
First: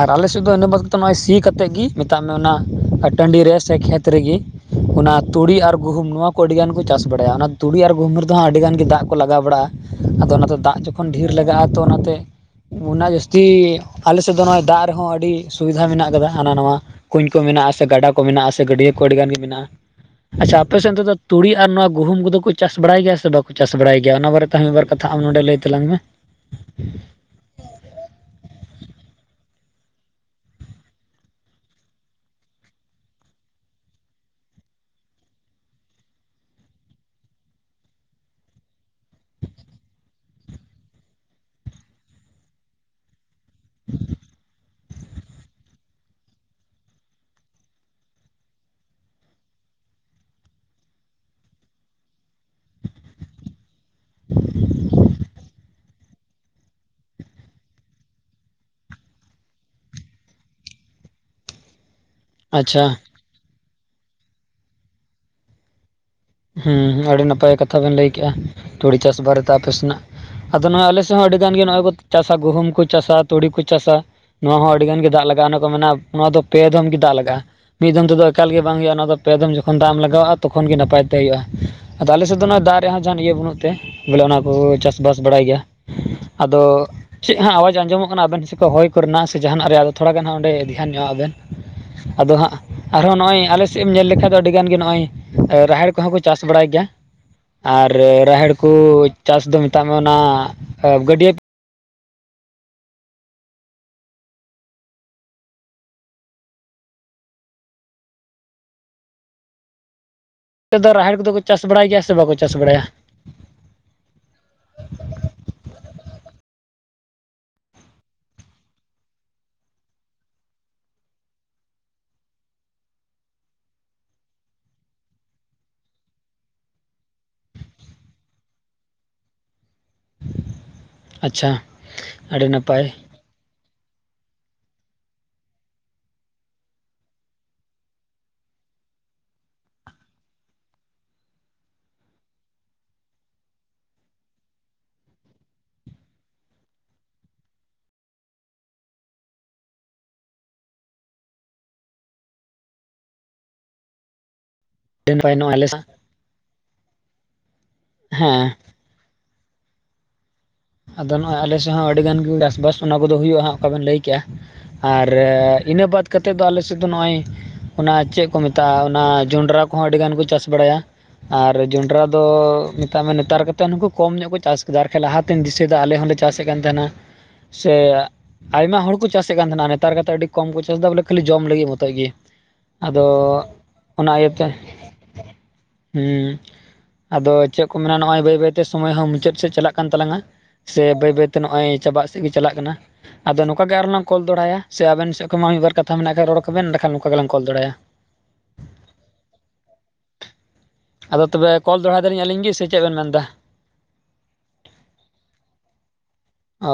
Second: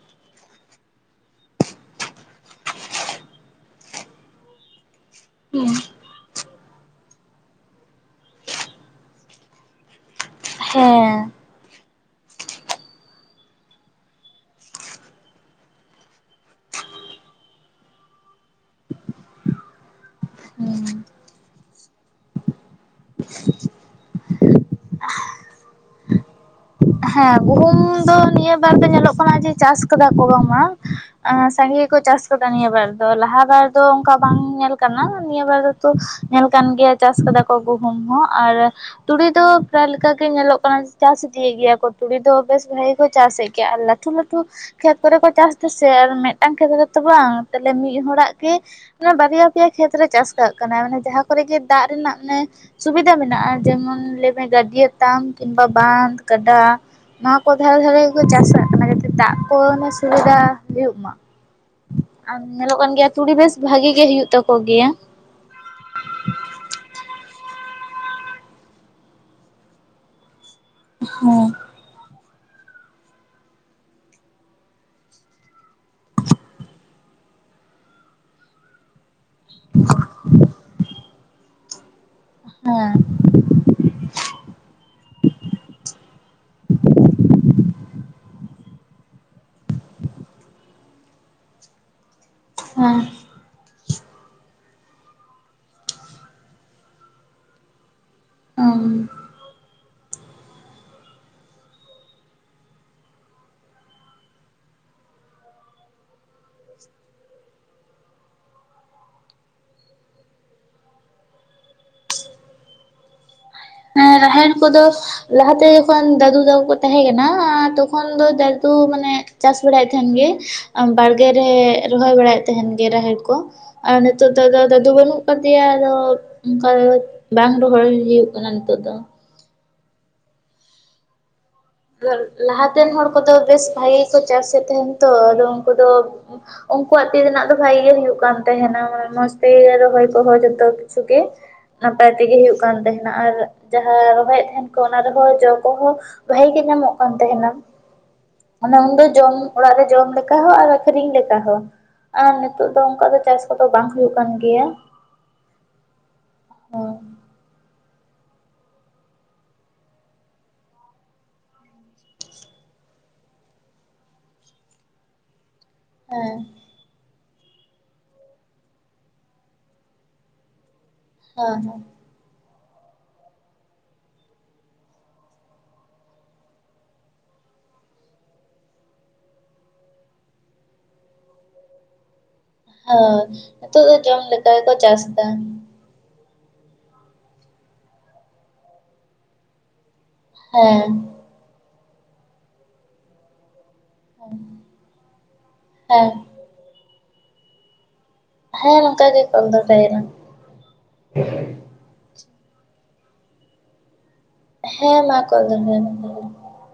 ᱟᱨ ᱟᱞᱮᱥᱮᱫ ᱫᱚ ᱤᱱᱟᱹᱜ ᱵᱟᱫᱽ ᱱᱚᱜᱚᱭ ᱥᱤ ᱠᱟᱛᱮᱫ ᱜᱤ ᱢᱮᱛᱟᱜ ᱢᱮ ᱚᱱᱟ ᱴᱟᱱᱰᱤ ᱨᱮ ᱥᱮ ᱠᱷᱮᱛ ᱨᱮᱜᱮ ᱚᱱᱟ ᱛᱩᱲᱤ ᱦᱮᱸ ᱟᱨ ᱜᱩᱦᱩᱢ ᱱᱚᱣᱟ ᱠᱚ ᱟᱹᱰᱤ ᱜᱟᱱ ᱠᱚ ᱪᱟᱥ ᱵᱟᱲᱟᱭᱟ ᱚᱱᱟ ᱛᱩᱲᱤ ᱟᱨ ᱜᱩᱦᱩᱢ ᱨᱮᱫᱚᱦᱚᱸ ᱟᱹᱰᱤ ᱜᱟᱱ ᱜᱮ ᱫᱟᱜ ᱠᱚ ᱞᱟᱜᱟᱣ ᱵᱟᱲᱟᱜᱼᱟ᱾ ᱟᱫᱚ ᱚᱱᱟᱛᱮ ᱫᱟᱜ ᱡᱚᱠᱷᱚᱱ ᱰᱷᱤᱨ ᱦᱮᱸ ᱞᱟᱜᱟᱜᱼᱟ ᱛᱚ ᱚᱱᱟᱛᱮ ᱚᱱᱟ ᱡᱟᱹᱥᱛᱤ ᱟᱞᱮᱥᱮᱫ ᱫᱚ ᱱᱚᱜᱼᱚᱭ ᱫᱟᱜ ᱨᱮᱦᱚ ᱟᱹᱰᱤ ᱥᱩᱵᱤᱫᱷᱟ ᱢᱮᱱᱟᱜ ᱟᱠᱟᱫᱟ ᱦᱟᱱᱟ ᱱᱟᱣᱟ ᱠᱩᱧ ᱠᱚ ᱢᱮᱱᱟᱜᱼᱟ ᱥᱮ ᱜᱟᱰᱟ ᱠᱚ ᱢᱮᱱᱟᱜᱼᱟᱥᱮ ᱜᱟᱹᱰᱭᱟᱹ ᱠᱚ ᱟᱹᱰᱤ ᱜᱟᱱ ᱜᱮ ᱢᱮᱱᱟᱜᱼᱟ᱾ ᱟᱪᱪᱷᱟ ᱟᱯᱮ ᱥᱮᱱ ᱦᱮᱸ ᱛᱮᱫᱚ ᱛᱩᱲᱤ ᱟᱨ ᱱᱚᱣᱟ ᱜᱩᱦᱩᱢ ᱠᱚᱫᱚ ᱠᱚ ᱪᱟᱥ ᱵᱟᱲᱟᱭ ᱜᱮᱭᱟ ᱥᱮ ᱵᱟᱠᱚ ᱪᱟᱥ ᱵᱟᱲᱟᱭ ᱜᱮᱭᱟ ᱚᱱᱟ ᱵᱟᱨᱮᱛᱮ ᱢᱤᱫᱵᱟᱨ ᱠᱟᱛ ᱛᱷᱟ ᱟᱢ ᱱᱚᱰᱮ ᱞᱟᱹᱭ ᱛᱟᱞᱟᱝ ᱢᱮ᱾ ᱦᱮᱸ ᱜᱩᱦᱩᱢ ᱫᱚ ᱱᱤᱭᱟᱹ ᱵᱟᱨ ᱫᱚ ᱧᱮᱞᱚᱜ ᱠᱟᱱᱟ ᱡᱮ ᱪᱟᱥ ᱠᱟᱫᱟ ᱠᱚ ᱵᱟᱝᱢᱟ᱾ ᱥᱟᱸᱜᱮ ᱜᱮᱠᱚ ᱪᱟᱥ ᱠᱟᱫᱟ ᱱᱤᱭᱟᱹᱵᱟᱨ ᱫᱚ ᱞᱟᱦᱟ ᱵᱟᱨ ᱫᱚ ᱚᱱᱠᱟ ᱵᱟᱝ ᱧᱮᱞ ᱠᱟᱱᱟ ᱱᱤᱭᱟᱹ ᱵᱟᱨ ᱫᱚ ᱛᱚ ᱧᱮᱞ ᱠᱟᱱ ᱜᱮᱭᱟ ᱪᱟᱥ ᱠᱟᱫᱟ ᱠᱚ ᱜᱩᱦᱩᱢ ᱦᱚᱸ ᱟᱨ ᱛᱩᱲᱤ ᱫᱚ ᱯᱨᱟᱭ ᱞᱮᱠᱟ ᱜᱮ ᱧᱮᱞᱚᱜ ᱠᱟᱱᱟ ᱪᱟᱥ ᱤᱫᱤᱭᱮ ᱜᱮᱭᱟ ᱠ ᱛᱩᱲᱤ ᱫᱚ ᱵᱮᱥ ᱵᱷᱟᱜᱤ ᱠᱚ ᱪᱟᱥᱮᱫ ᱜᱮᱭᱟ ᱟᱨ ᱞᱟᱷᱴᱩ ᱞᱟᱷᱴᱩ ᱠᱷᱮᱛ ᱠᱚᱨᱮ ᱠᱚ ᱪᱟᱥ ᱫᱟᱥᱮ ᱟᱨ ᱢᱮᱫᱴᱟᱝ ᱠᱷᱮᱛ ᱨᱮᱛᱚ ᱵᱟᱝ ᱛᱟᱦᱞᱮ ᱢᱤᱫ ᱦᱚᱲᱟᱜ ᱜᱮ ᱟᱱᱮ ᱵᱟᱨᱭᱟ ᱯᱮᱭᱟ ᱠᱷᱮᱛᱨᱮ ᱪᱟᱥ ᱠᱟᱜ ᱠᱟᱱᱟ ᱢᱟᱱᱮ ᱡᱟᱦᱟᱸ ᱠᱚᱨᱮᱜ ᱜᱮ ᱫᱟᱜ ᱨᱮᱱᱟᱜ ᱢᱟᱱᱮ ᱥᱩᱵᱤᱫᱟ ᱢᱮᱱᱟᱜᱼᱟ᱾ ᱡᱮᱢᱚᱱ ᱞᱟᱹᱭᱢᱮ ᱜᱟᱰᱭᱟᱹ ᱛᱟᱢ ᱠᱤᱢᱵᱟ ᱵᱟᱸᱫ ᱜᱟᱰᱟ᱾ ᱱᱚᱣᱟ ᱠᱚ ᱫᱷᱟᱨᱮ ᱫᱷᱟᱨᱮ ᱜᱮᱠᱚ ᱪᱟᱥ ᱠᱟᱜ ᱠᱟᱱᱟ ᱡᱟᱛᱮ ᱫᱟᱜ ᱠᱚ ᱥᱩᱵᱤᱫᱟ ᱦᱩᱭᱩᱜ ᱢᱟ᱾ ᱟᱨ ᱧᱮᱞᱚᱜ ᱟᱪᱪᱷᱟ ᱠᱟᱱ ᱜᱮᱭᱟ ᱛᱩᱨᱤ ᱵᱮᱥ ᱵᱷᱟᱜᱤ ᱜᱮ ᱦᱩᱭᱩᱜ ᱛᱟᱠᱚ ᱜᱮᱭᱟ᱾ ᱦᱩᱸ ᱟᱰᱤ ᱱᱟᱯᱟᱭ ᱠᱟᱛᱷᱟ ᱵᱮᱱ ᱞᱟᱹᱭ ᱠᱮᱜᱼᱟ ᱛᱩᱲᱤ ᱪᱟᱥ ᱵᱟᱨᱮᱛᱮ ᱟᱯᱮ ᱥᱮᱱᱟᱜ᱾ ᱟᱫᱚ ᱱᱚᱜᱼᱚᱭ ᱟᱞᱮᱥᱮ ᱦᱚᱸ ᱟᱹᱰᱤ ᱦᱮᱸ ᱜᱟᱱ ᱜᱮ ᱱᱚᱜᱚᱭ ᱠᱚ ᱪᱟᱥᱟ ᱜᱩᱦᱩᱢ ᱠᱚ ᱪᱟᱥᱟ ᱛᱩᱲᱤ ᱠᱚ ᱪᱟᱥᱟ᱾ ᱱᱚᱣᱟ ᱦᱚᱸ ᱟᱹᱰᱤ ᱜᱟᱱ ᱜᱮ ᱫᱟᱜ ᱞᱟᱜᱟᱜᱼᱟ ᱚᱱᱟ ᱠᱚ ᱢᱮᱱᱟ ᱱᱚᱣᱟ ᱫᱚ ᱯᱮ ᱫᱷᱢ ᱜᱮ ᱫᱟᱜ ᱞᱟᱜᱟᱜᱼᱟ᱾ ᱢᱤᱫ ᱫᱷᱚᱢ ᱛᱮᱫᱚ ᱮᱠᱟᱞ ᱜᱮ ᱵᱟᱝ ᱦᱩᱭᱩᱜᱼᱟ ᱚᱱᱟ ᱫᱚ᱾ ᱯᱮ ᱫᱚᱢ ᱡᱚᱠᱷᱚᱱ ᱫᱟᱜ ᱮᱢ ᱞᱟᱜᱟᱣᱼᱟ ᱛᱚᱠᱷᱚᱱ ᱜᱮ ᱱᱟᱯᱟᱭ ᱛᱮ ᱦᱩᱭᱩᱜᱼᱟ ᱟᱫᱚ ᱟᱞᱮ ᱥᱮᱜ ᱫᱚ ᱱᱚᱣᱟ ᱫᱟᱜ ᱨᱮ ᱦᱟᱜ ᱡᱟᱦᱟᱱ ᱦᱮᱸ ᱤᱭᱟᱹ ᱵᱟᱹᱱᱩᱜ ᱛᱮ ᱵᱚᱞᱮ ᱚᱱᱟ ᱠᱚ ᱪᱟᱥᱵᱟᱥ ᱵᱟᱲᱟᱭ ᱜᱮᱭᱟ, ᱟᱫᱚ ᱪᱮᱜ ᱦᱟᱸᱜ ᱟᱣᱟᱡᱽ ᱟᱸᱡᱚᱢᱚᱜ ᱠᱟᱱᱟ ᱟᱵᱮᱱ ᱥᱮᱜ ᱠᱚ ᱦᱚᱭ ᱠᱚ ᱨᱮᱱᱟᱜ ᱥᱮ ᱡᱟᱦᱟᱱᱟᱜ ᱨᱮᱭᱟᱜ ᱫᱚ ᱛᱷᱚᱲᱟ ᱜᱟᱱ ᱦᱟᱸᱜ ᱚᱸᱰᱮ ᱫᱷᱮᱭᱟᱱ ᱧᱚᱜᱼᱟ ᱵᱮᱱ᱾ ᱟᱫᱚ ᱦᱟᱸᱜ ᱟᱨᱦᱚᱸ ᱱᱚᱜ-ᱚᱭ ᱟᱞᱮ ᱥᱮᱜ ᱮᱢ ᱧᱮᱞ ᱞᱮᱠᱷᱟ ᱫᱚ ᱟᱹᱰᱤ ᱜᱟᱱ ᱜᱮ ᱱᱚᱜ-ᱚᱭ ᱨᱟᱦᱮᱲ ᱠᱚᱦᱚᱸ ᱠᱚ ᱪᱟᱥ ᱵᱟᱲᱟᱭ ᱜᱮᱭᱟ᱾ ᱟᱨ ᱨᱟᱦᱮᱲ ᱠᱚ ᱦᱮᱸ ᱪᱟᱥ ᱫᱚ ᱢᱮᱛᱟᱜ ᱢᱮ ᱚᱱᱟ ᱜᱟᱹᱰᱭᱟᱹ ᱟᱯᱮ ᱫᱚ ᱨᱟᱦᱮᱲ ᱠᱚᱫᱚ ᱠᱚ ᱪᱟᱥ ᱵᱟᱲᱟᱭ ᱜᱮᱭᱟ ᱥᱮ ᱵᱟᱠᱚ ᱪᱟᱥ ᱵᱟᱲᱟᱭᱟ? ᱨᱟᱦᱮᱲ ᱠᱚᱫᱚ ᱞᱟᱦᱟᱛᱮ ᱡᱚᱠᱷᱚᱱ ᱫᱟᱫᱩ ᱛᱟᱠᱚ ᱛᱟᱦᱮᱸ ᱠᱟᱱᱟ ᱛᱚᱠᱷᱚᱱ ᱫᱚ ᱫᱟᱫᱩ ᱢᱟᱱᱮ ᱪᱟᱥ ᱵᱟᱲᱟᱭᱮᱫ ᱛᱟᱦᱮᱱ ᱜᱮ ᱵᱟᱲᱜᱮ ᱨᱮ ᱨᱚᱦᱚᱭ ᱵᱟᱲᱟᱭᱮᱫ ᱛᱟᱦᱮᱱ ᱜᱮ ᱨᱟᱦᱮᱲ ᱠᱚ᱾ ᱟᱨ ᱱᱤᱛᱚᱜ ᱫᱚ ᱟᱫᱚ ᱫᱟᱫᱩ ᱵᱟᱹᱱᱩᱜ ᱟᱠᱟᱫᱤᱭᱟ ᱟᱫᱚ ᱚᱱᱠᱟ ᱫᱚ ᱵᱟᱝ ᱨᱚᱦᱚᱭ ᱦᱩᱭᱩᱜ ᱠᱟᱱᱟ ᱱᱤᱛᱚᱜ ᱫᱚ᱾ ᱟᱪᱪᱷᱟ᱾ ᱟᱹᱰᱤ ᱞᱟᱦᱟ ᱛᱮᱱ ᱱᱟᱯᱟᱭ ᱦᱚᱲ ᱠᱚᱫᱚ ᱵᱮᱥ ᱵᱷᱟᱜᱮ ᱜᱮᱠᱚ ᱪᱟᱥᱮᱜ ᱛᱟᱦᱮᱸᱱ ᱛᱚ ᱟᱫᱚ ᱩᱱᱠᱩ ᱫᱚ ᱩᱱᱠᱩᱣᱟᱜ ᱛᱤ ᱨᱮᱱᱟᱜ ᱫᱚ ᱵᱷᱟᱜᱮ ᱜᱮ ᱦᱩᱭᱩᱜ ᱠᱟᱱ ᱛᱟᱦᱮᱱᱟ ᱢᱟᱱᱮ ᱢᱚᱸᱡᱽ ᱛᱮ ᱨᱚᱦᱚᱭ ᱠᱚᱦᱚᱸ ᱡᱚᱛᱚ ᱠᱤᱪᱷᱩ ᱜᱮ᱾ ᱱᱟᱯᱟᱭ ᱛᱮᱜᱮ ᱦᱩᱭᱩᱜ ᱠᱟᱱ ᱛᱟᱦᱮᱱᱟ ᱟᱨ ᱡᱟᱦᱟᱸ ᱨᱚᱦᱚᱭᱮᱫ ᱛᱟᱦᱮᱸᱱ ᱠᱚ ᱚᱱᱟ ᱨᱮᱦᱚᱸ ᱡᱚ ᱠᱚᱦᱚᱸ ᱵᱷᱟᱜᱤ ᱜᱮ ᱧᱟᱢᱚᱜ ᱠᱟᱱ ᱛᱟᱦᱮᱱᱟ᱾ ᱚᱱᱮ ᱩᱱᱫᱚ ᱡᱚᱢ ᱚᱲᱟᱜ ᱨᱮ ᱡᱚᱢ ᱞᱮᱠᱟ ᱦᱚᱸ ᱟᱨ ᱟᱠᱷᱨᱤᱧ ᱞᱮᱠᱟ ᱦᱚᱸ, ᱟᱨ ᱱᱤᱛᱚᱜ ᱫᱚ ᱚᱱᱠᱟ ᱫᱚ ᱪᱟᱥ ᱠᱚᱫᱚ ᱵᱟᱝ ᱦᱩᱭᱩᱜ ᱠᱟᱱ ᱜᱮᱭᱟ᱾ [unintelligible] ᱟᱞᱮ ᱥᱟ ᱦᱮᱸ ᱦᱮᱸ, ᱟᱫᱚ ᱱᱚᱜ-ᱚᱭ ᱟᱞᱮ ᱥᱮᱜ ᱦᱚᱸ ᱟᱹᱰᱤ ᱜᱟᱱ ᱜᱮ ᱪᱟᱥᱵᱟᱥ ᱚᱱᱟ ᱠᱚᱫᱚ ᱦᱩᱭᱩᱜ-ᱟ ᱦᱟᱜ ᱚᱠᱟ ᱵᱮᱱ ᱞᱟᱹᱭ ᱠᱮᱜ-ᱟ ᱾ᱟᱨ ᱤᱱᱟᱹ ᱵᱟᱫ ᱦᱮᱸ ᱠᱟᱛᱮᱫ ᱫᱚ ᱟᱞᱮ, ᱥᱮᱫ ᱫᱚ ᱱᱚᱜ-ᱚᱭ ᱚᱱᱟ ᱪᱮᱜ ᱠᱚ ᱢᱮᱛᱟᱜ-ᱟ, ᱚᱱᱟ ᱡᱚᱱᱰᱨᱟ ᱠᱚᱦᱚᱸ ᱟᱹᱰᱤ ᱜᱟᱱ ᱠᱚ ᱪᱟᱥ ᱵᱟᱲᱟᱭᱟ᱾ ᱟᱨ ᱦᱮᱸ ᱦᱮᱸ ᱡᱚᱱᱰᱨᱟ ᱫᱚ ᱢᱮᱛᱟᱜ ᱢᱮ ᱱᱮᱛᱟᱨ ᱠᱟᱛᱮᱫ ᱱᱩᱠᱩ ᱠᱚᱢ ᱧᱚᱜ ᱠᱚ ᱪᱟᱥ ᱠᱮᱫᱟ, ᱟᱨ ᱠᱷᱟᱡ ᱞᱟᱦᱟ ᱛᱮᱱ ᱫᱤᱥᱟᱹᱭᱮᱫᱟ ᱟᱞᱮ ᱦᱚᱸᱞᱮ ᱪᱟᱥᱮᱜ ᱠᱟᱱ ᱛᱟᱦᱮᱱᱟ, ᱥᱮ ᱟᱭᱢᱟ ᱦᱚᱲ ᱠᱚ ᱪᱟᱥᱮᱜ ᱠᱟᱱ ᱛᱟᱦᱮᱱᱟ ᱱᱮᱛᱟᱨ ᱠᱟᱛᱮᱫ ᱟᱹᱰᱤ ᱠᱚᱢ ᱠᱚ ᱪᱟᱥ ᱮᱫᱟ ᱵᱚᱞᱮ ᱠᱷᱟᱹᱞᱤ ᱡᱚᱢ ᱞᱟᱹᱜᱤᱫ ᱢᱚᱛᱚᱡ ᱜᱮ᱾ ᱦᱳᱭ ᱟᱫᱚ ᱱᱤᱛᱚᱜ ᱫᱚ ᱡᱚᱢ ᱞᱮᱠᱟ ᱜᱮᱠᱚ ᱪᱟᱥ ᱮᱫᱟ, ᱦᱩᱸ ᱟᱫᱚ ᱪᱮᱜ ᱠᱚ ᱢᱮᱱᱟ ᱱᱚᱜ-ᱚᱭ ᱵᱟᱹᱭ ᱵᱟᱹᱭᱛᱮ ᱥᱚᱢᱚᱭ ᱦᱚᱸ ᱢᱩᱪᱟᱹᱫ ᱥᱮᱫ ᱪᱟᱞᱟᱜ ᱠᱟᱱ ᱛᱟᱞᱟᱝ-ᱟ᱾ ᱥᱮ ᱦᱮᱸ ᱵᱟᱹᱭ ᱵᱟᱹᱭᱛᱮ ᱱᱚᱜ-ᱚᱭ ᱪᱟᱵᱟᱜ ᱥᱮᱜ ᱜᱮ ᱪᱟᱞᱟᱜ ᱠᱟᱱᱟ, ᱟᱫᱚ ᱱᱚᱝᱠᱟ ᱜᱮ ᱟᱨᱚ ᱞᱟᱝ ᱠᱚᱞ ᱫᱚᱲᱟᱭᱟ ᱥᱮ ᱟᱵᱮᱱ ᱥᱮᱜ ᱠᱷᱚᱜ ᱢᱟ ᱢᱤᱫᱵᱟᱨ ᱠᱟᱛᱷᱟ ᱦᱮᱸ ᱢᱮᱱᱟᱜ ᱠᱷᱟᱜ ᱨᱚᱲ ᱠᱚᱵᱮᱱ ᱮᱸᱰᱮᱠᱷᱟᱱ ᱱᱚᱝᱠᱟ ᱜᱮᱞᱟᱝ ᱠᱚᱞ ᱫᱚᱲᱟᱭᱟ, ᱦᱮᱸ ᱱᱚᱝᱠᱟ ᱜᱮ ᱠᱚᱞ ᱫᱚᱦᱲᱟᱭᱟᱞᱟᱝ᱾ ᱟᱫᱚ ᱛᱚᱵᱮ ᱠᱚᱞ ᱫᱚᱦᱲᱟᱭ ᱫᱟᱹᱞᱤᱧ ᱟᱹᱞᱤᱧ ᱜᱮ ᱥᱮ ᱪᱮᱜ ᱵᱮᱱ ᱢᱮᱱᱫᱟ? ᱦᱮᱸ ᱢᱟ ᱠᱚᱞ ᱫᱚᱦᱲᱟᱭ ᱵᱮᱱ ᱛᱟᱦ,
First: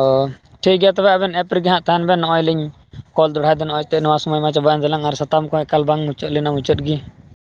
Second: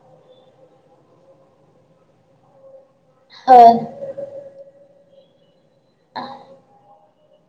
ᱚᱸ, ᱴᱷᱤᱠ ᱜᱮᱭᱟ ᱛᱚᱵᱮ ᱟᱵᱮᱱ ᱮᱯ ᱨᱮᱜᱮ ᱦᱟᱸᱜ ᱛᱟᱦᱮᱱ ᱵᱮᱱ ᱱᱚᱜ-ᱚᱭ ᱞᱤᱧ ᱠᱚᱞ ᱫᱚᱲᱦᱟᱭ ᱫᱟ ᱦᱳᱭ ᱱᱚᱜ-ᱚᱭ ᱛᱮ ᱱᱚᱣᱟ ᱥᱚᱢᱚᱭ ᱢᱟ ᱪᱟᱵᱟᱭᱮᱱ ᱛᱟᱞᱟᱝ ᱟᱨ ᱥᱟᱛᱟᱢ ᱠᱚᱢᱟ ᱮᱠᱟᱞ ᱵᱟᱝ ᱢᱩᱪᱟᱹᱫ ᱞᱮᱱᱟ ᱢᱩᱪᱟᱹᱫ ᱜᱮ,